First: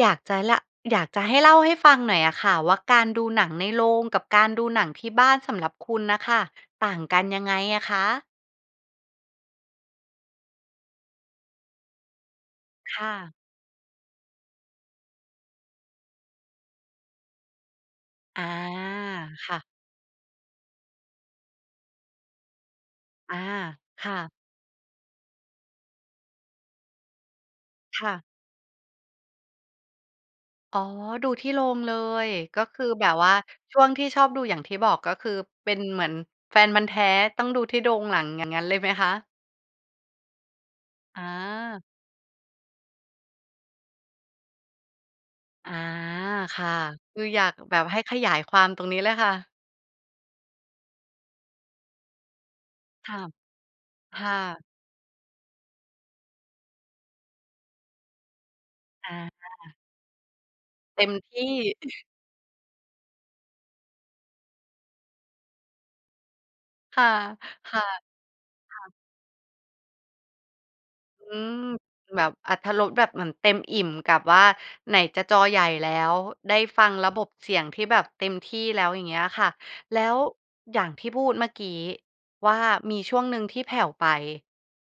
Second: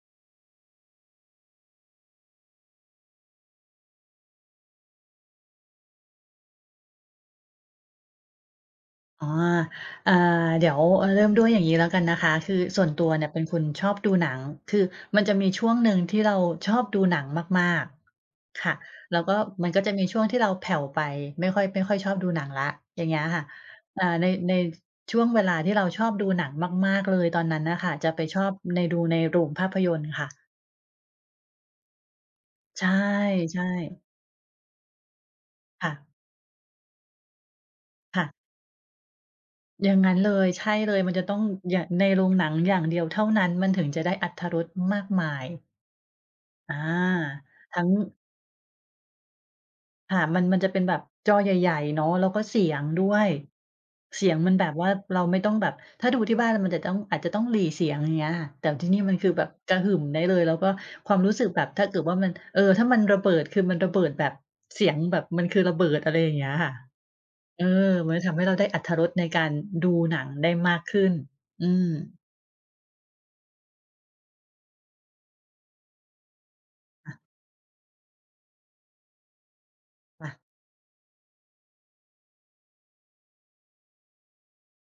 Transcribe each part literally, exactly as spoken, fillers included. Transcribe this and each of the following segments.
อยากจะละ อยากจะให้เล่าให้ฟังหน่อยอะค่ะว่า การดูหนังในโรงกับการดูหนังที่บ้าน สำหรับคุณน่ะค่ะ ต่างกันยังไงอะคะ? อ๋อ อา เดี๋ยว เออ เริ่มด้วยอย่างนี้แล้วกันนะคะ คือส่วนคตั่วเนี่ยะ เป็นคนชอบดูหนัง คือมันจะมีช่วงหนึ่งที่เราชอบดูหนังมาก อา ๆ ค่ะ แล้วก็ค่ะ มันก็จะมีช่วงที่เราแผ่วไป ไม่ค่อย ไม่ค่อยชอบดูหนังแล้ว อย่างเงี้ยออะา ค่ะ อค่า ่ใน ะ ในช่วงเวลาที่เราชอบดูหนังมาก ๆ เลยตอนนั้นน่ะค่ะ คจะ่ไปะ ชอบใน ดูในโรงภาพยนตร์ค่ะ อ๋อ ดูที่โรงเลย ก็คใืชอ่ แบบว่า ใช่ ช่วงที่ชอบดูอย่างที่บอก ก็คือเป็นค่เะ หมือนแฟนพันธุ์แท้ ต้องดูที่โรงหนคั่ง ะ อย่างนั้นเลยไหมคะ? อย่างงั้นเลย ใช่เลย มันจอะต้อง ย า ในโรงหนังอย่างเดียวเท่านั้น มันถึงจะได้อรรถรสมากมาย อา ค่ะ อา คืออยากแบทับ้ง ให้ขยายความตรงนี้เลยค่ะ ค่ะ มัน มันจะเป็นแบบจอใหญ่ ๆ เนาะ แล้วก็เสียงด้ค่วะ ย คเสี่ยงมันะ แบบว่าเราไม่ต้องแบบ ถ้าดูที่บ้านแล้วมันจะต้อง อาจจะต้องหรี่เสียง อย่างเงี้ยค่ะ แต่ที่นี่มันคอือแบบกา ระหึ่มได้เลย แล้วก็เต็คมวามรู้ทีสึก่ แบบถ้าเกิดว่ามัน เออ ถ้ามันระเบิด คือมันระเบิดแบบ เสียงแบบมันคือระเบิด อะไรอย่างเงี้ยค่ะ ค่ะ เออ ค่ะ มันคจะทำให้เราได้อ่รรถะ รสในการดูหนังได้มากขึ้น อืม อืม แบบอรรถรสแบบเหมือนเต็มอิ่มกับว่า ไหนจะจอใหญ่แล้ว ได้ฟังระอะ บบเสียงที่แบบเต็มที่แล้ว อย่างเงี้ยอะค่ะ แล้วค่ะ อย่างที่พูดเมื่อกี้ว่า มีช่วงหนึ่งที่แผ่วไป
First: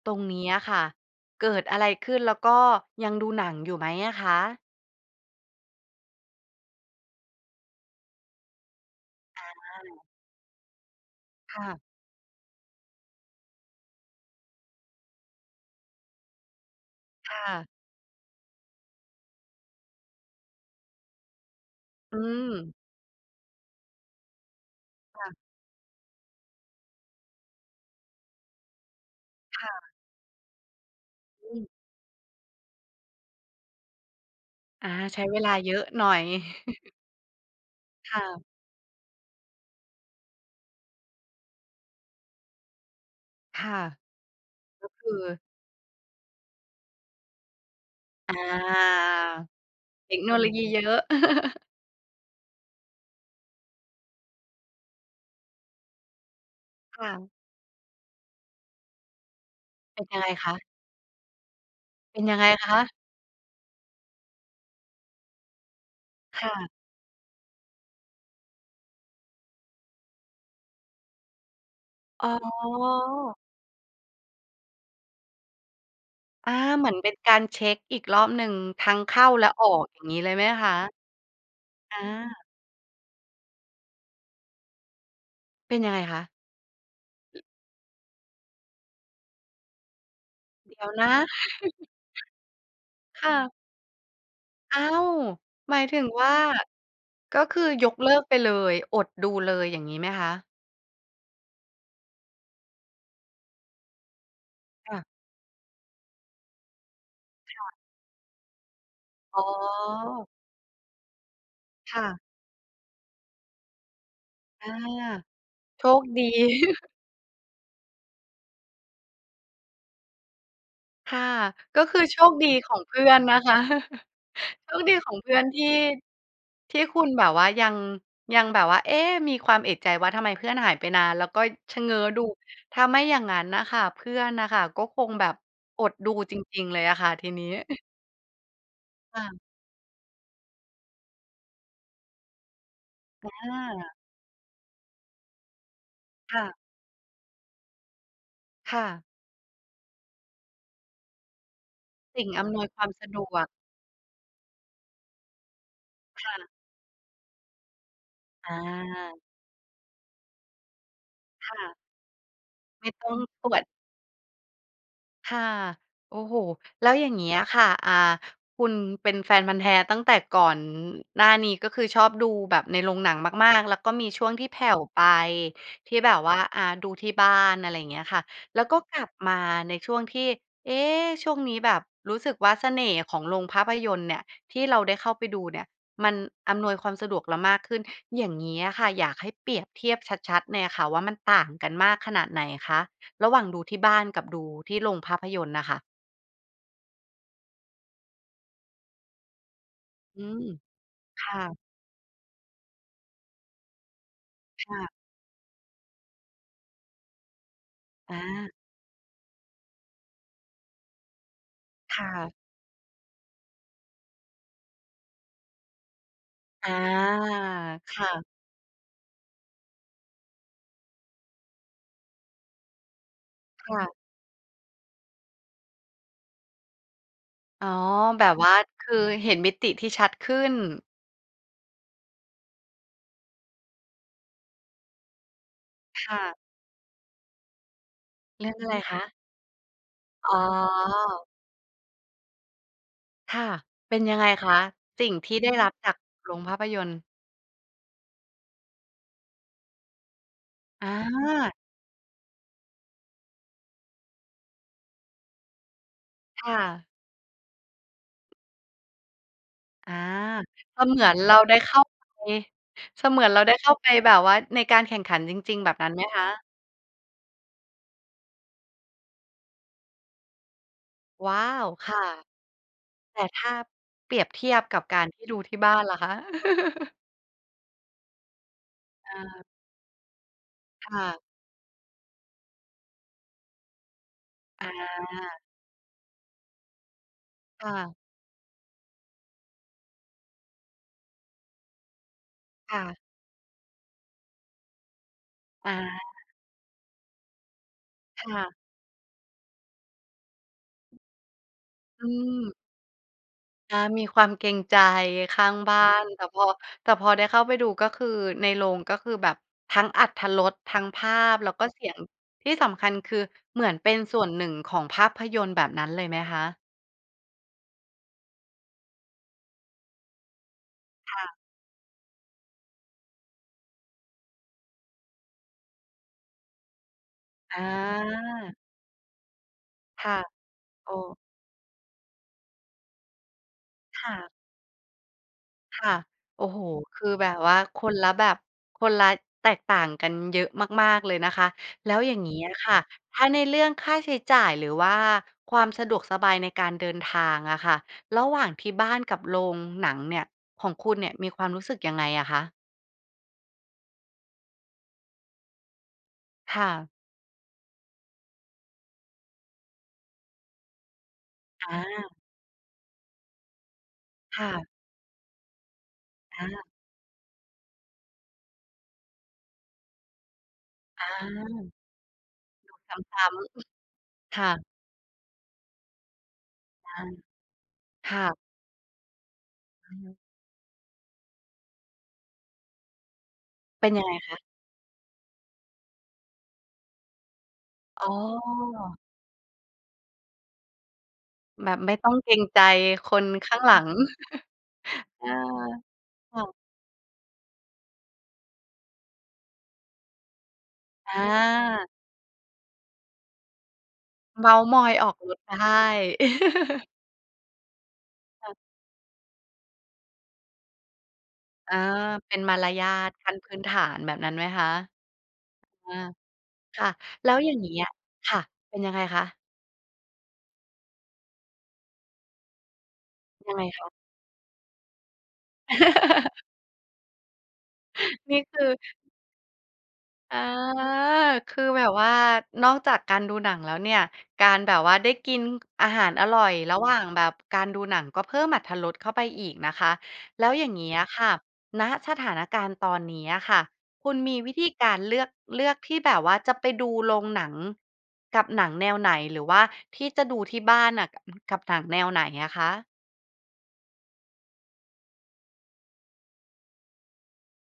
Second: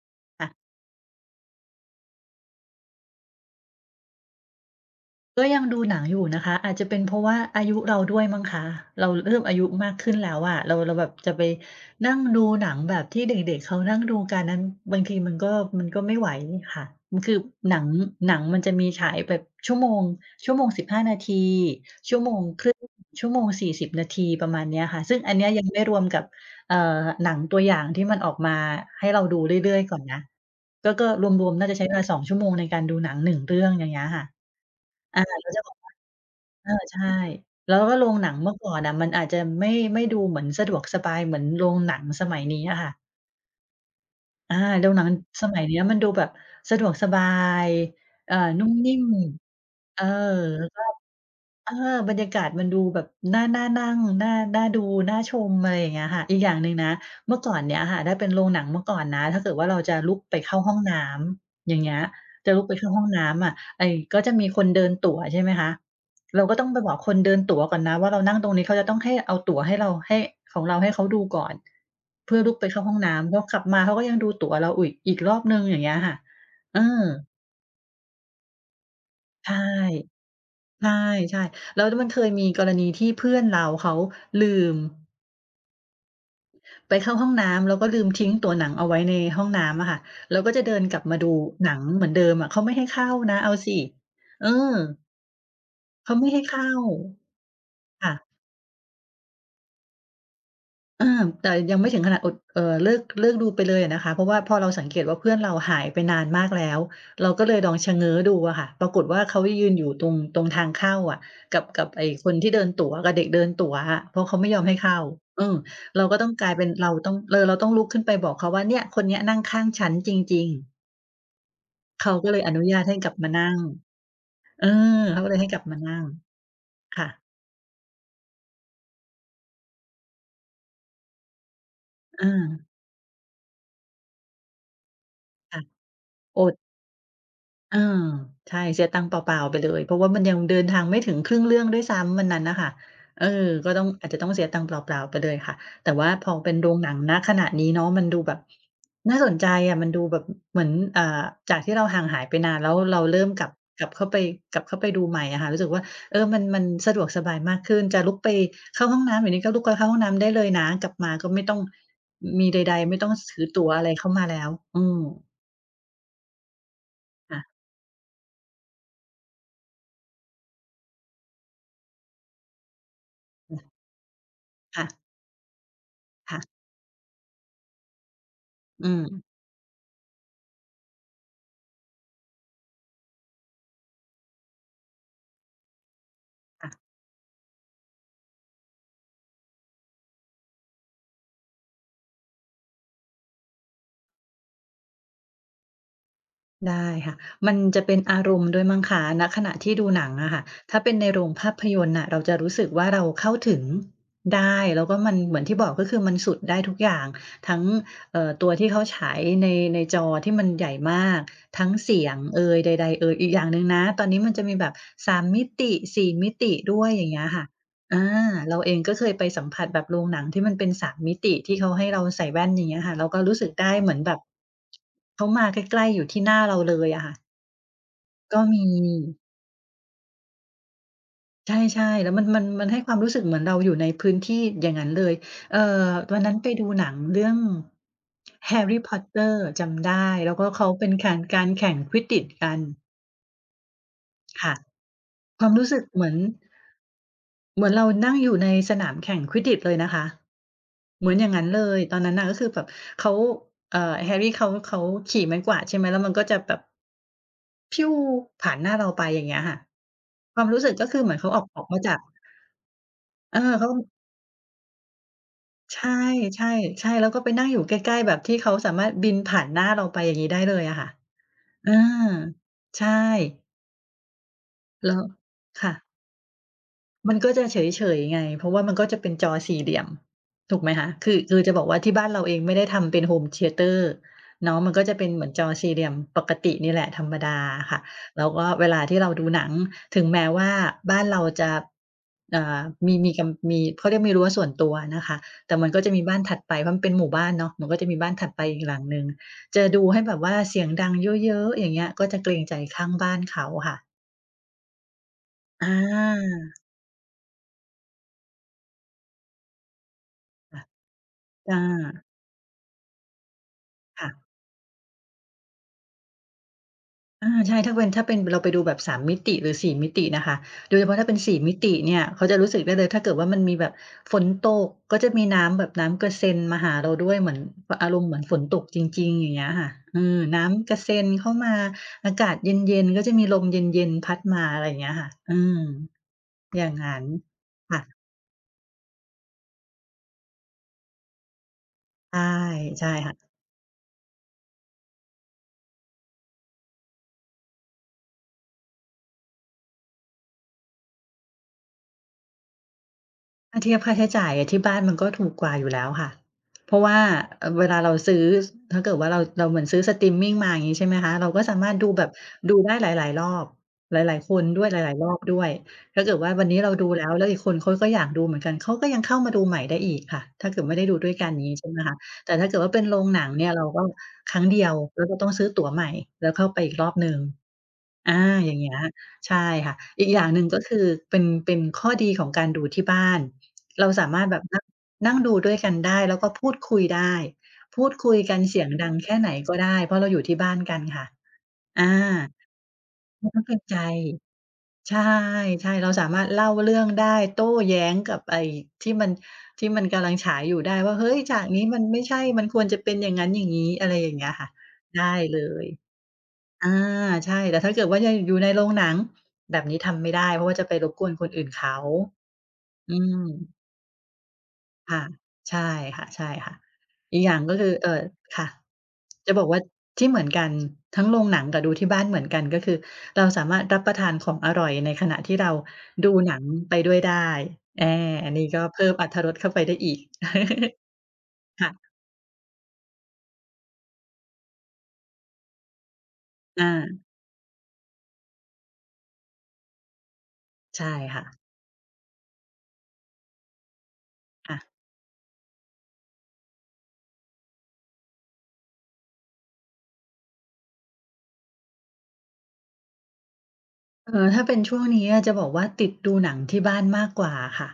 ตรงนีค้่ะ อะค่ะเกิดอะไรขึ้น แล้วก็ยังดูหนังอยู่ไหมอะคะ? ก็ยังดูหนังอยู่นะคะ อาจจะเป็นเพราะว่าอายุเราด้วยมั้งคะ เราเริ่อมอายุมากา ขึ้นแล้วอะ เรา เราแบบจะไปค่ะ นั่งดูหนังแบบที่เด็ก ๆ เขานั่งดูกันนั้น บางทีมันก็ มันก็ไม่ไหวค่ะ มันคคือ่ะ หนัง หนังมันจะมีฉายแบบชั่วโมง ชั่วโมง สิบห้า นาที ชอืั่วโมงครึม ่ง ชั่วโมง สี่สิบ นาที ประมาณเนี้ยค่ะ ซึ่คง่ะ อันเนี้ยยังไม่รวมกับ เอ่อ หนังตัวอย่างที่มันออกมาให้เราดูเรค่ื่อย ะ ๆ ก่อนนะ ก็ ก็รวอม ืๆ นม ่าจะใช้เวลา สอง ชั่วโมง ในการดูหนัง หนึ่ง เรื่อง อย่างเงี้ยค่ะ อา ใอชา ้เวแลล้วาจะเบยอกอะว่า หน่อย เออใช่ แล้ว แล้วก็โรคง่หนังะ เมื่อก่อนอะ มันอาจจะไม่ ไม่ดูเหมือนสะดวกสบาย เหมือนโรงหนังสมัยนี้อะค่ะ ค่ะ กอา โร็งหคนังือ สมัยนี้ มันดูแบบสะดวกสบาย อเา อ่อ นุ่มนิ่ม เออ เทคโนโลยแลี้วเยก็ อะ เออ บรรยากาศมันดูแบบน่า น่านั่ง น่า น่าดู น่าชม อะไรอย่างเงี้ยค่ะ อีกอย่างหนึ่งนะ ค่ะ เมื่อก่อนเนี้ยค่ะ ถ้าเป็นโรงหนังเมื่อก่อนนะ ถ้าเกิดว่าเราจะเป็นลยุักงไงไปคเข้ะ? าห้องน้ำ อย่างเงี้ย เป็นยังไงจะลุคกไปเข้าะ? ห้องน้ำอะ ไอ้ ก็จะมีคนเดินตั๋ว ใช่ไหมคะ เรคา่ก็ะ ต้องไปบอกคนเดินตั๋วก่อนนะว่า เรานั่งตรงนี้ เขาจะต้องให้เอาตั๋วให้เราให้ ของเราให้เขาดูก่อน เพื่ออลุกไ๋ปเข้าห้องน้ำ เอ รากลับมาเขาก็ยังดูตั๋วเราอุ้ย อีกรอบหนึ่ง อย่างเงี้ยค่ะ อา เออ เหมือนเป็นการเช็กอีกรอบหนึ่ง ทั้งเข้าและใช่ ออก อย่างงี้เลยไหมคะ? ใช่ ๆ แล้ว แล้อวมันเคยา มีกรณีที่เพื่อนเราเขาลืม เป็นยังไงคะ? ไปเข้าห้องน้ำ แล้วก็ลืมทิ้งตั๋วหนังเอาไว้ในห้องน้ำอะค่ะ แล้วก็จะเดิเดีน๋ยวกลันบะ มาดูหนังเหมือนเดิมอะ เขาไม่ให้เข้าค่นะ เอะ าสิ เออ อ้าว หมายถึงเขาไวม่่า ให้เข้า ก็คือยกคเล่ิะ กไปเลย อดดูเลย อย่างงี้ไหมคะ? เออ แต่ยังไม่ถึงขนาด อด เออ เลิก เลิกดูไปเลยอะนะคะ เพราะว่าพอเราสังคเก่ะ ตว่า เพื่อนเราหายไปนานมากแล้ว เราก็เคลย่ละ องชะเง้อดูอะค่ะ ปรากฏว่าเขอ๋ายืนอยู่ ตรง อ ตรงทางเข้าอะ กับ กับ คไ่อ้ะ คนที่เดินตั๋ว กับเด็กเดินตั๋วอะ เพราะเขาไม่ยออมา ให้เข้า อือ โชเรคาก็ดต้อี งกลายเป็น เราต้อง เลยเราต้องลุกขึ้นไปบอกเขาว่า เนี่ย คนเนี้ยนั่งข้างฉันจริง ๆ ค่ะ ก็คือเขาโชก็คเลยดีอนุขญอางตเใพห้ื่กลอับนมานะนัค่ะ ง เออ โชคดีขอเงขาเกพ็ืเล่อยใน ห้ทกลัีบ่ มานั่ง ที่คคุ่ณแะ บบว่า ยัง ยังแบบว่า เอ๊ะ! มีความเอะใจว่า ทำไมเพื่อนหายไปนาน แล้วก็ชะเง้อดู อา ถ้าไม่อย่างงั้นน่ะค่ะ เพื่อนน่ะค่ะ ก็คงแบบค่ะ อดดูจอด ริง ๆ เลยอะค่ะ ทีนี้ เออ ใช่ เสียตังค์เปค่ล่า ะ ๆ ไปเลย เพราะว่ามันยังเดินทางไม่ถึงครึ่งเรื่องด้วยซ้ำวันนั้นน่ะค่ะ เออ อก็ต้อง า อาจจะต้องเสียตังค์เปล่า ๆ ไปเลยค่ะ แต่ว่าพคอ่เปะ ็นโรงหนัง ณ ขณะนี้เนาะ มันดูแบบ ค่ะ น่าสนใจอะ มันดูแบบเหมือน เอ่อ จากที่เราห่างหสาิย่งไปอนาำนนวแยล้วความเราสะเดริ่ม วกลก ับ กลับเข้าไป กลับเข้าไปดูใหม่อะค่ะ รู้สึกว่า เอคอ ่มัน ะ มันสะดวกสบายมากขึ้น จะลุกไปอเข้าห้องน้ำ า เดี๋ยวนี้ก็ลุกไปเข้าห้องน้ำได้เลยนะ กลับมาก็ไม่คต้่องะ มีใด ไม่ๆ ไม่ตต้้ออง งซ ถืตอรวตัจ ๋วอะไรเข้ามาแล้ว อืม ค่ะ โอ้โฮ แล้วอย่างเงีค้่ยะ ค่ะ อ่า คุณเป็นแฟนพันธุ์แท้ตั้งแต่ก่อน หน้านี้ ก็คือชอบดูแบบในโรงหนังมาอืก ๆ อ แล้วก็มีช่วงที่แผ่คว่ะ ไป ที่แบบวค่่า ะ อา ดูที่บ้าน อะไรอย่างเงี้ยค่ะ แล้วก็อืกลับม มาในช่วงที่ เอ๊ะ! ช่วงนี้แบบรู้สึกว่า เสน่ห์ของโรงภาพยนตร์เนี่ย ที่เราได้เข้าไปดูเนี่ย มันอำนอา วยความสะดวกเรามากขึ้น อย่างงี้อะค่ะ อยากให้เปรียบเทียบชัด ๆ เลยอะค่ะว่า มันต่างกันมากขนาดไหนคะ ระหว่างดูที่บ้านกับดูที่โรงภาพยนตร์น่ะค่ะ? ได้ค่ะ มันจะเป็นอารมณ์ด้วยมั้งคะ ณ ขณะที่ดูหนังอือะค่ะ ม ถ้าเป็นในโครง่ภาะ พยนตร์น่ะ เราจะรู้สึกว่า เราเข้าถึงได้ ค่แล้วะ ก็มันเหมือนที่บอก ก็คือ มันสุดได้ทุกอย่าง ทั้ง อเอ่อ ตัา วที่เขาฉายใน ในจอที่มันใหญ่มาก ทั้งเสคี่ยงะ เอย ใด ๆ เอย อีกอย่างหนึ่งนะ ตอนนี้มันจะมีแบบ สาม มิติ สี่ มิติอา ด้วย อย่างเงี้ยค่ะ คอ่า ะ เราเองก็เคยไปสัมผัสแบบโรงหนังที่มันเป็น สาม มิติที่เขาให้เราใส่แว่น อย่างเงี้ยค่ะ เราก็รู้สึกคได้่เหะ มือนแบบ เขามาใกล้ ๆ อยู่ที่หน้าเราเลยอะค่ะ อ๋อ แบบก็ว่า มี คือเห็นมิติที่ชัดขึ้น ใช่ ๆ แล้วมัน มัน มันให้ความรู้สึกเหมือนเราอยู่ในพื้นที่อย่างงั้นเลย เอ่อ คว่ันนัะ ้นไปดูหนังเรื่องเรืแ่ฮองอะไรรี่ พคอตะ เตอร์ จำได้ แอล้๋วก็เขาเป็นคาอ น การแข่งควิดดิชกัน ค่ะ เป็นยังไงคค่ะ ะ สิ่งที่คไวดา้มรรูั้บสึกจากเหมือน โรงภาพยนตร์? เหมือนเรานั่งอยู่ในสนามแข่งควิดดิชเลยนะคะ เหมือนอย่างงั้นอา เลย ตอนนั้นน่ะ ก็คือ แบบเขา เอ่อ แฮร์รี่เขา เขาชี่ไม้กวาดใช่ไหม แล้วมันก็จะคแ่บบ ะ พิ้ว ผ่านหน้าเราไป อย่างเงี้ยค่ะ อา ความรู้สึก ก็ก็เคหมือืเอหมืนอนเขเราาออก ได้ออกเขม้าาจาไก ป เสมือนเอเรอ าได้เเขขา ้าไปแบบว่าในการแข่งขันจริง ๆ แบบใชนั้่ นไหมคะ? ใช่ ใช่ แล้วก็ไปนั่งอยู่ใกล้ ๆ แบบที่เขาสามารถบินผ่านหน้าเราไป อย่างงี้ได้เลยอะค่ะ ว้าเว! ออ ค่ะ ใช่ แต่ถ้าเปรียบเทียบกับแล้กาว รที่ดูที่คบ่้าะ นล่ะคะ? มันก็จะเฉย ๆ ไง เพราะว่า มันก็จะเปอ็นจอา สี่เหลี่ยม ถูกไหมคคะ ่คือ ะ คือจะบอกว่า ที่บ้านเราเองไม่ได้ทำเป็นโฮมเธียเตอร์เนาะ มอันก็จะเป็นเหมือนา จอสี่เหลี่ยมปกตินี่แหละ ธรรมดาค่ค่ะ ะ แล้วก็เวลาที่เราดูหนัง ถึงแม้ว่าบ้านเราจะ เอ่อ ค่มี ะ มี กำ มี เขาเรียกว่ามีรั้วส่วนตัวนะคะ แต่มันอา ก็จะมีบ้านถัดไป เพราะมันเป็นหมู่บ้านเนาะ มันก็จะมีบ้านคถัดไ่ปะ อีกหลังหนึ่ง จะดูให้แบบว่าเสียงดังเยอะ ๆ อย่างเงี้ย กอื็จะเกรงใม จข้างบ้านเขาคอ่า ะ มีความเกรงใจข้างอบ้าน แต่พอ า แต่พอได้เข้าไปดู ก็คือในโรง ก็คือแบบทั้งอรรถรคส ่ะ ทั้งภาพ แจล้้วก็เสียง า ที่สำคัญคือ เหมือนเป็นค่ส่ะ วนหนึ่งของภาพยนตร์แบบนั้นเลยไหมคะ? เออ ใช่ ถ้าเป็น ถ้าเป็นเราไปดูแบบ สาม มิติ หรือ สี่ มิตินะคะ โดยเฉพาะถ้าคเป็น ่สะ ี่ มิติเนี่ย เขาจะรู้สึกได้เลย ถ้าเกิดว่ามันมีแบบฝนตก ก็จะมีน้ำแบบน้ำกระเซ็นมาหาเราด้วย เหมือนอารมณ์เหมือนฝนอา ตกจริง ๆ อย่างเงี้ยค่ะ อืค่ม ะ น้ำกระเอซ้็นอ เข้ามา อากาศเย็น ๆ ก็จะมีลมเย็น คๆ พ่ัดะ มา อะไรอย่างเงี้ยค่ะ อืม ค่ะ โอ้โอฮ ย่างงั้คน ือแบบว่า ค่คะ นละแบบ คนละแตกต่างกันเยอะมาก ๆ เลยนะคะ แล้วอใย่ชา่ งเงี้ยค่ะ ใช่ค่ถะ ้าในเรื่องค่าใช้จ่าย หรือว่าความสะดวกสบายในการเดินทางอะค่ะ ระหว่างที่บ้านกับโรงหนังเนี่ยของคุณเนี่ย มีความรู้สึกยังไงอะคะ? ถ้าเทียบค่าใช้จ่ายที่บ้านมันก็ถูกกว่าอยู่แล้วค่ะ ค่เพราะ ะว่าเวลาเราซื้อ ถ้าเกิดว่า เรา เราเหมือนซื้อสตรีมมิงมา อย่างงี้ ใช่ไหมคะ เราก็สามาอรถดูแบา บ ดูได้หลาย ๆ รอบ หลาย ๆ คคน่ดะ ้วย หลาย ๆ รอบด้วย ถ้าเกิดว่าวอันนี้า เราดูแล้ว แล้วอีกคนเขาก็อยากดูเหมือนกัน เขาก็ยังเข้ามาดูใหม่ได้อีกค่ะ ถ้าเกิดไม่ได้ดูอา ด้วยกัน ดูงี้ใช่ไหมคะ แต่ถ้าเกิดว่าเป็นโรงซหนั้งเนี่ย เราก็ำ คๆ ครั้ง่เดีะ ยวเราจะต้องซื้อตั๋วใหม่ แล้วเข้าไปอีกรออา บหนึ่ง คอา ่ะ อย่างเงี้ย ใช่ค่ะ อือีกอ อย่างหนึ่งก็คือ เป็น เป็นข้อดีของการดูที่บ้าน เเรปา็นยสังาไงมารถคแบะ? บ นั่ง นั่งดูด้วยกันได้ แล้วก็พูดคุยได้ พูดอคุ๋อ ยกันเสียงดังแค่ไหนก็ได้ เพราะเราอยู่ที่บ้านกันค่ะ แบบอา ไม่ต้องเกรงใจคนมันก็ขเป้็างนหลใัจ ง ใช่ เออ ใช่ เราสามารถคเล่่าะ เรื่องได้โต้แย้งกับไอ้ ที่มัน ที่มันกำลังฉายอยู่ได้ว่า เฮ้อย ฉากนี้มันา ไม่ใช่ มันควรจะเป็นอย่างงั้นอย่างงี้ อะไรอย่างเงี้ยคเ่มะ ้าท์มอยได้ออกรเลส ใชย ่ อา ใช่ แต่ถ้าเกิดว่ายังอยู่ใคน่ะ โรงหนัง แบบนี้ทำไม่ได้ เพราะว่าจะไปรบกวนคนอื่นเขเอา อ เป็นมารยาอืทม ขั้นพื้นฐาน แบบนั้นไหมคะ ค่ะ ใช่อา ค่ะ ค่ะ ๆ อีกแลอ้ย่าวงอยก่็างคเงืีอ ้เยอ่อ ค่คะ ่ะ เป็นยังไงคะ? จะบอกว่าที่เหมือนกันทั้งโรงหนังกับดูที่บ้านเหมือนกัน ก็คือ เราสายัมงาไรงถรัคบปะ? ระทานของอร่อยในขณะที่เราดูหนังไปด้วยได้ แอ อันนีน่ี้คก็ือ เพิ่มอรรถรสเข้าไปได้อีก เออ คืคอ่ะ แบบว่านอกจากการดูหนังแล้วเนี่ย การแบบว่าได้กินอาหารอร่อยอระหว่าา งแบบการดูหนัง ก็เพิ่มอรรถรสเข้าไปอีกนะคะ แล้วอย่างใเชงี่้ยคค่่ะ ะ ณ สถานการณ์ตอนนี้อะค่ะ คุณมีควิ่ธีะ การ เลือก เลือกที่แบบว่า จะไปดูโรงหนังกับหนังแนวไหน หรือว่าที่จะดูที่บ้านน่ะกับหนังแนวไหนอะคะ? เออ ถ้าเป็นช่วงนี้อะจะบอกว่า ติดดูหนังที่บ้านมากกว่าค่ะ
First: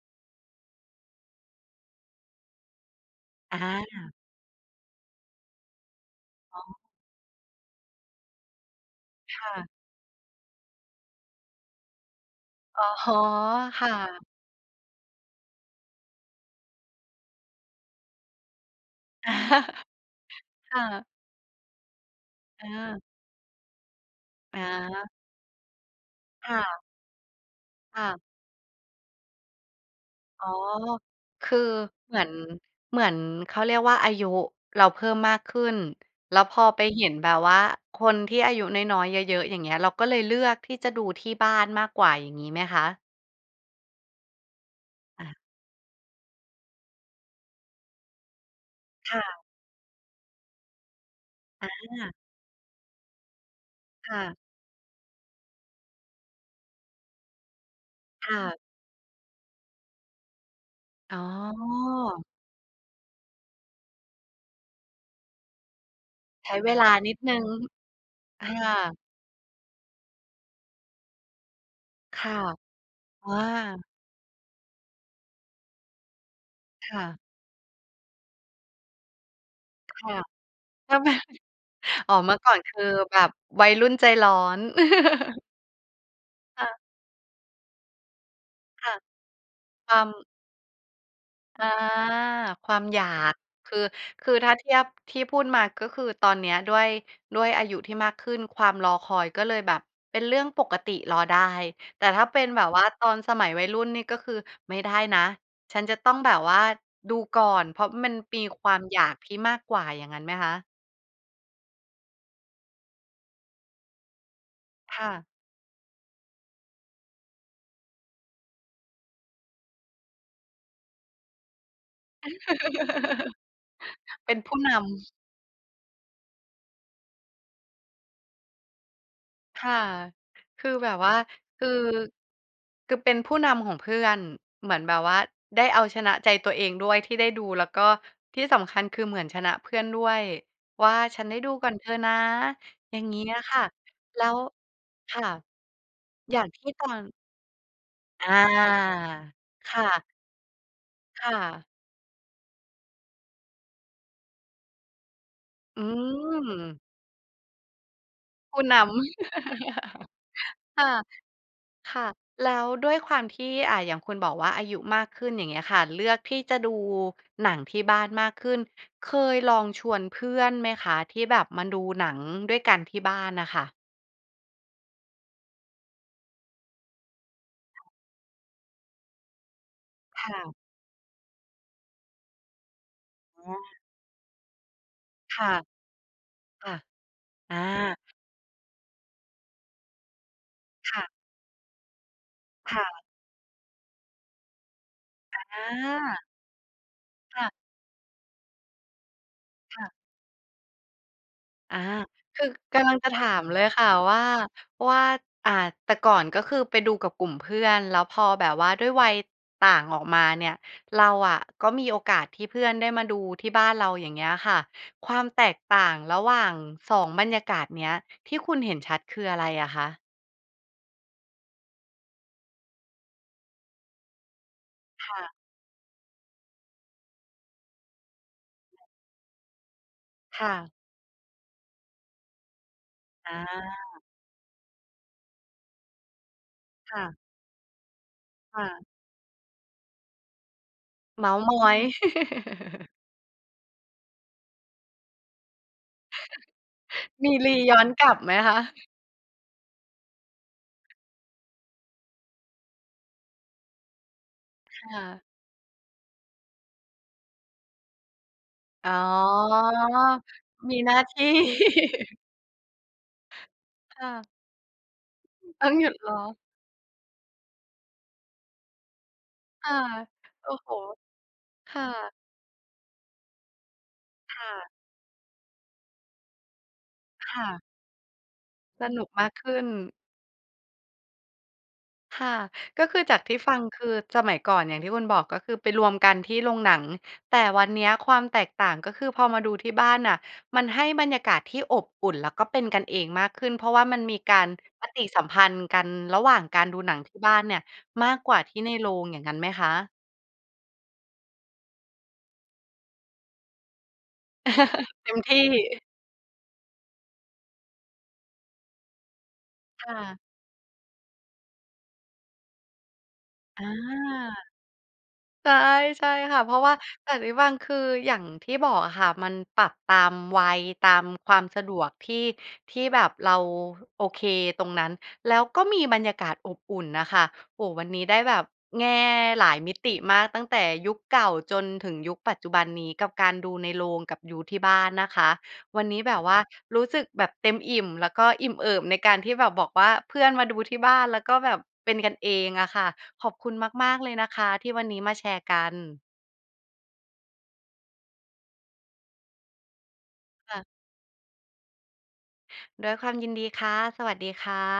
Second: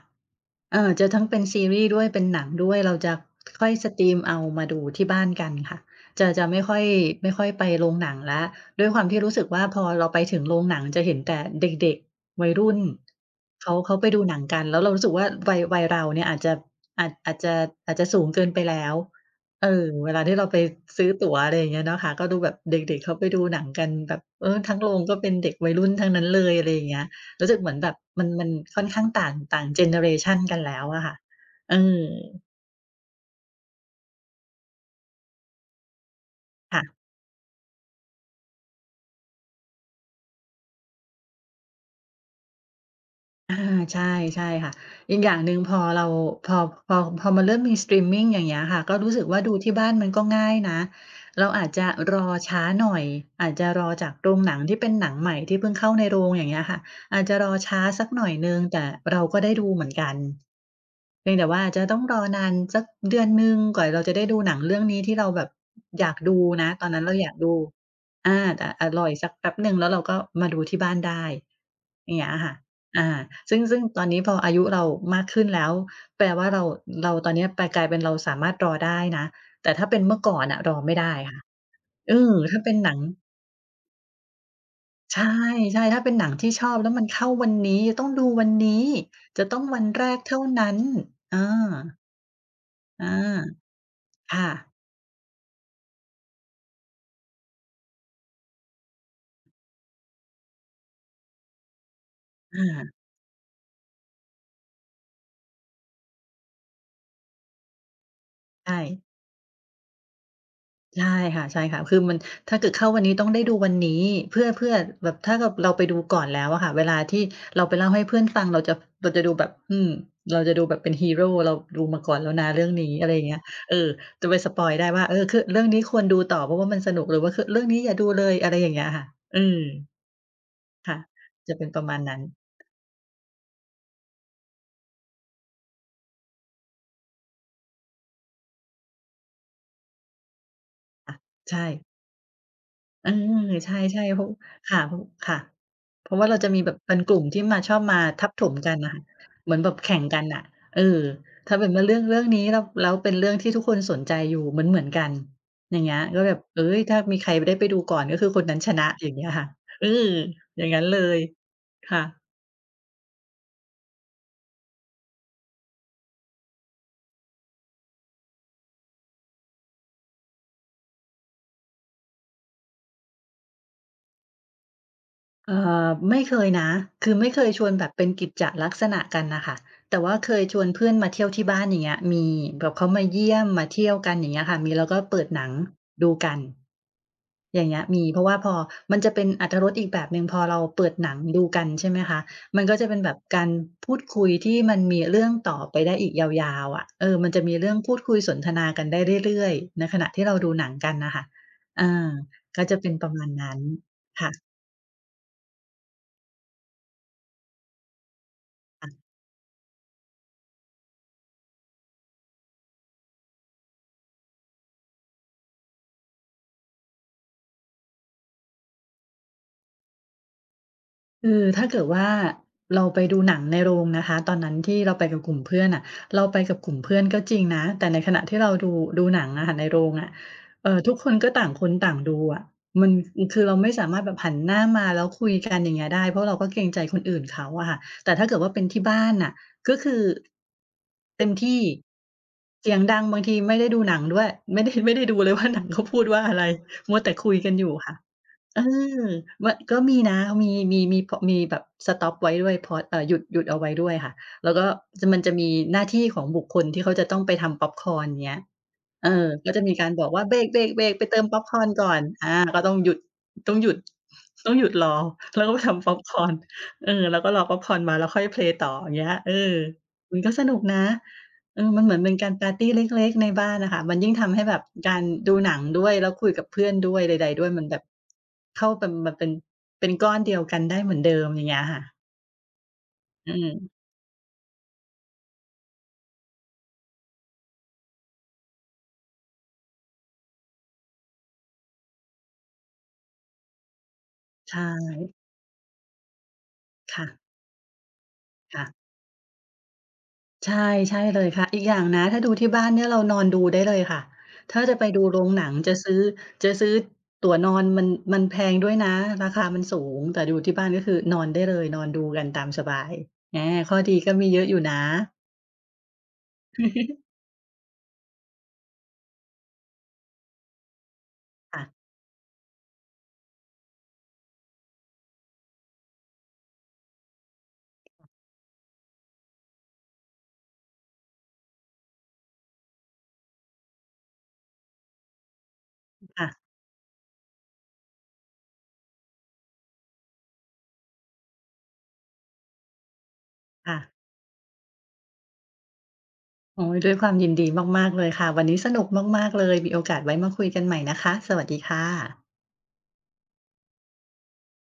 เออ จะทั้งเป็นซีรีส์ด้วย เป็นหนังด้วย เราจะอค่อยสตรา ีมเอามาดูที่บ้านกันค่ะ จะ จะไมอ๋่ค่อ อย ไม่ค่อยไปโรงหนังแล้ว ด้วยความที่รู้คสึ่กว่า ะ พอเราไปถึงโรงหนัง จะเห็นแต่เด็ก ๆ วัยรุ่น อ๋อ เขา คเ่ขาไปดูะ หนังกัน แล้วเรารู้สึกว่า วัย วัยเราเนี่ย อาจจะ อาจ อาจจะ อาจจะสูงเกินไปแล้ว เออ เวลาที่เราไปค่ซืะ ้อตั๋ว อะไรอย่างเงี้ยเนาะ ค่ะ ก็ดูแบบอเด็า ก ๆ เขาไปดูหนังกันแบบ เอออ ะฮทั้งโรงะ ก็เป็นเด็กวัยรุ่นทั้งนั้นเลคย ่อะไระ อย่างเงี้ย รู้สึกเหมือนแบบค่ะ มัน มันค่อนข้างต่าง ต่างเจเนอเรชันอ๋อ กันแล้วอะค่ะ คืออืม เหมือน เหมือน เขาเรียกว่า อายุเราเพิ่มมากขึ้น แล้วพอคไ่ปะ เห็นแบบว่าคนที่อายุน้อย ๆ เยอะ ๆ อย่างเงี้ย เราก็เลยเลือกที่จะดูที่บ้านมากกว่า อย่างงี้ไหมคะ? อา ใช่ ใช่ค่ะ อีกออย่ะ างหนึ่งพอเรา พอ พอ พอมันเริ่มมีสตรีมมิง อย่างเงี้ยค่ะ ก็รูค้่สึกวะ ่าดูที่บ้านมันก็ง่ายนะ เราอาอจจะา รอช้าหน่อย อาจจะรอจคาก่โระ งหนังที่เป็นหนังใหม่ ที่เพิ่งเข้าในโรง อย่างเงี้ยค่ะ อาจจะรอช้าสักหนค่อย่หนึะ ่ง แต่เราก็ได้ดูเหมือนกัน อ๋อ เพียงแต่ว่าจะต้องรอนานสักเดือนหนึ่งกว่าเราจะได้ดูหนังเรื่องนี้ที่เราแบบอยากดูใช้นเะ วลตาอนนั้นนเริาดอยหนึาก่ง ดู อา อแต่ อะ า รอสักแป๊บหนึ่ง แล้วเราก็มาดูที่บ้านได้ อย่าคงเงี้่ยะ อะค่ะ อ่า อซึ่ง ซึ่งา ตอนนี้พออายุเรามากขึ้นแล้ว แปลว่าเรา ค่เรา ะ ตอนนี้ไป กลายเป็นเราสามารถรอได้นะ แต่ถ้าเป็คนเ่มืะ ่อก่อนน่ะ รอไมท่ำไดไม? ้ค่ะ ออ๋อ ืเมอ ื่อก่อถ้นาเปค็นือหนัง แบบวัยรุ่นใจร้อน ใช่ ใช่ ถ้าเป็นหนังที่คช่อะ บแล้วมันเข้าวันนี้ จะต้องดูวันนี้ ค่ะ จะต้องวันควแารม กเท่านั้น เออ อา ความอเอยาอ ก คือ คืคอ่ถ้าเทะ ียบที่พูดมา ก็คือตอนเนี้ยด้วย ด้วยอายุที่มากขึ้นความรอคอยก็เลยแบบเป็นเรื่องปกติ รอได้ แต่ถ้าเป็นอแบบว่าา ตอนสมัยยวัยรุ่นนี่ ก็คือไม่ได้นะฉันจะต้องแบบว่าดูก่อน เพราะมันมีคใชวามอย่ ากที่มากกว่า อย่างงั้นไหมคะ? ใช่ค่ะ ๆ คือมัน ถ้าเกิดเข้าวันนี้ต้องได้ดูวันนี้ เพื่อ เพื่อ ค่แบบ ะ ถ้าแบบเราไปดูก่อนแล้วอะค่ะ เวลาที่เราไปเล่าให้เพื่อนฟัง เราจะ เราจะดูแบบ อืม เราจะดูแบบเป็นฮีโร เราดูมาก่อนแล้วนะเรื่องนี้ อะไรอย่างเงี้ย เออ จะเปไ็ปนสผู้ปอนยล์ได้ว่า ำ เออ เคอะ เรื่องนี้ควรดูต่อ เพราะว่ามันสนุก หรือว่าเคอะ เรื่องนี้อย่าดูเลย อะไรอย่างเงี้ยค่ะ อืม ค่ะ คือแบค่ะ บว่า จะคเป็ืนอ ประมาณนั้น คือเป็นผู้นำของเพื่อนเหมือนแบบว่าได้เอาชนะใจตัวเองด้วยที่ได้ดู แล้วก็ที่สำคัญคือ เหมือนชนะเพื่อนด้วยว่า อะ ฉันได้ดูใชก่อน่ เธอนะ อย่างอืงี้ออ ะค่ะ ใช่ ๆ เแพลร้าะ ว ว ค่ะ เพราะ ว ค่ะ ค่ะ เพราะว่าเอรยา่าจงะมทีีแ่บบกเาป็นร กลุ่มที่มา ชอบมาทอัา บถมกันอะค่ะ เหมือนแคบบ่ะ แข่งกันน่ะ เออ ค่ะ ถ้าเป็นว่าเรื่อง เรื่องนี้ แล้ว แล้วเป็นเรื่องที่ทุกคนสนใจอยู่เหมือน ๆ กัน อยอ่ืางเงี้ย ก็แบบ เอ๊ม ย! ถ้ามีใครได้ไปดูก่อน ก็คือคนนผัู้น้ชนนะ อยำ ่างเงี้ยค่ะ อือ อย่างงคั้น่เะ ลย คค่่ะ ะ แล้วด้วยความที่ อะ อย่างคุณบอกว่าอายุมากขึ้น อย่างเงี้ยค่ะ เลือกที่จะดูหนังที่บ้านมากขึ้น เคยลองชวนเพื่อนไหมคะ ที่แบบมาดูหนังด้วยกันที่บ้านน่ะค่ะ? เอ่อ ไม่เคยนะ คือไม่เคยชวนแบบเป็นกิจจะลักษณะกันน่ะค่ะ แต่ว่าคเ่คยะ ชวนเพื่อนมาเที่ยวที่บ้าน อย่างเงี้ย มี แบบเขามา เยี่ยมอา มาเที่ยวกัน อย่างเงี้ยค่ะ มี แล้วก็เปิดคหน่ัะ งดูกัน ค่ะ ออย่างเงี้ยา มี เพราะว่าพอ มันจะเป็นอรรถรสอีกแบบหนึ่ง พอเราเปิคด่ะ หนังดูกัน ใช่ไหมคะ มันกค็่จะเปะ ็นแบบการพูดคุยที่มันมีเรื่องอะ ตอ่อไปได้อีกยา าว ๆ อะ เออ มันคจะ่ะ มีเรื่องพูดคุยสนทนากันได้เรื่อย คๆ ใน่ะ ขณะที่เราดูหนังกันน่ะค่ะ อา เออ คือ ก็จกะเปำ็ลันงปจะระมถาณามนัเ้ลน ยค่ะว่า ค่ะ ว่า อ่า แต่ก่อนก็คือไปดูกับกลุ่มเพื่อน แล้วพอแบบว่าดค้่วยะ วัยต่างออกมาเนี่ย เราอะก็มีโอกาสที่เพื่อนได้มาดูที่บ้านเรา อย่างเงี้ยค่ะ ความแตกต่างระหว่าง สอง บรรยากาศเนี้ย ที่คุณเห็นชัดคืออะไรอะคะ? คือถ้าเกิด ว่าเราไปดูหนังในโรงนะคะ ตอนนั้นที่เราไปคก่ับะ กลุ่มเพื่อนน่ะ เราไปกับกลุ่มเพื่อนก็จริงนะ แต่ในขณะที่เราดู ดูหนังน่ะค่ะ ในโรงอะ ค่เะ ออ ทุกคนก็ต่างคนต่างดูอะ มัน อือ อคือเราไม่สามา ารถแบบหันหน้ามา แล้วคุย กัน อย่างเงี้ยได้ เพราะเราก็เกรงใจคค่นอะ ื่นเขาอะค่ะ แต่ถ้าเกิดว่าเคป็่นทะ ี่บ้านน่ะ ก็คือ เตเม็มาท์ทมี่ อย เสียงดัง บางทีไม่ได้ดูหนังด้วย ไม่ได้ ไม่ได้ดูเลยว่าหนังเขาพูดว่าอะไร? มัวแต่มคุียกรันีอยูย่้อนค่ะ กลับไหมคะ? เออ มะ ก็มีนะ มี มี มี pau มีแบบ สต็อป ไว้ด้วย pause อะ หยุด หยุดเอาไว้ด้วยค่ะ แล้วก็ค่จะมะ ันจะมีหน้าที่ของบุคคล ที่เขาจะต้องไปทำพ็อปคอร์น อย่างเงี้ย อ๋อ เออ แล้วจะมีการบอกว่า "เบรมีหนก ้ๆ าๆ ไปทเติีม่ พ็อปคอร์นก่อน" อา ก็ต้องหยุด ต้องหยุด ค่ะ ต้องหยุดรอ แล้อืวอ ก็อ้ทาว หยำพุ็อดปเหรคอ? อร์น เออ เราก็รอพ็อปคอร์นมา แล้วค่อย เพลย์ ต่อ อย่างเงี้ย เออ ค่ะ มันก็สโอนุ้กโฮ! นะ เออ คมั่นเหมือนเะ ป็นการปาร์ตีเล็ก ๆ ในบ้านน่ะค่ะ มันยิ่งทคำให้่แบบะ การดูหนังด้วย แล้วคุยกับเพื่อนด้วย ใคด ๆ ่ด้วย ะ มันแบบ เข้ากสัน นุมกันเมป็าน กขึ้น เป็นก้อนเดียวกันได้เหมือนเดิม อย่างเงี้ยค่ะ ค่ะ ก็คือจากอืที่ฟัง ม คือสมัยก่อน อย่างที่คุณบอก ก็คือไปรวมกันที่โรงหนัง แต่วันนี้อะความแตกต่าง ก็คือพอมาดูที่บ้านน่ะ มันให้บรรยากาศที่อบอุ่น แล้วก็เป็นกันเองมากขึ้น เพราะว่ามันมีการใชปฏิ่ สัมพันธ์กันระหว่างการดูหนัคง่ทีะ ่บ้านเนี่ย มากกว่าทคี่่ะ ในโรง อย่างงั้นไหมคะ? ใช่ ใช่เลยค่ะ อีกอย่างนะ ถ้าดูที่บ้านเนี่ย เรานอนดูได้เลยค่ะ ถ้าจะไปดูเต็โรมงทหนีั่ งจะซื้อ จะซื้อตั๋วนอนมัน มันแพงด้วยนะ ราคามันสูค่ง แะ ต่ดูที่บ้าน ก็คือนอนได้เลย นอนดูกันตามสบาย อา อา ข้อดีก็มีเยอะอยู่นะ ใช่ ใช่ค่ะ เพราะว่าจากที่ฟัง คืออย่างที่บอกอะค่ะ มันปรับตามวัย ตามความคส่ะะ ดวก ที่ ที่แบบเราโอเคตรงนั้น แล้วก็มีบรรยากาศอบอุ่นน่ะค่ะ โอ้โฮ วันนี้ได้แบบแง่ หลายมิติมาก ตั้งแต่ยุคเก่าจนถึงยุคปัจจุบันนี้ กับการดูในโรงกับดูที่บ้านนะคะ วันนี้อ แบคบ่ะ ว่ารู้สึกแบบเต็มอิ่ม แล้วก็อิ่มเอิบในการที่แบบบอกว่า เพื่อนมาดูที่บ้านแล้วก็แบบเป็นกันเองอะค่ะ ขอบคุณค่มะ าก ๆ เลยนะคะ ที่วันนี้มาแชร์กัน โอ้ ด้วย ความยินดีมาก ๆ เลยค่ะ วันนี้สนุกมาก ๆ เลย มีโอกาสไว้มาคุยคก่ันะ ใหม่นะคะ สวัสดีค่ะ ด้วยความยินดีค่ะ สวัสดีค่ะ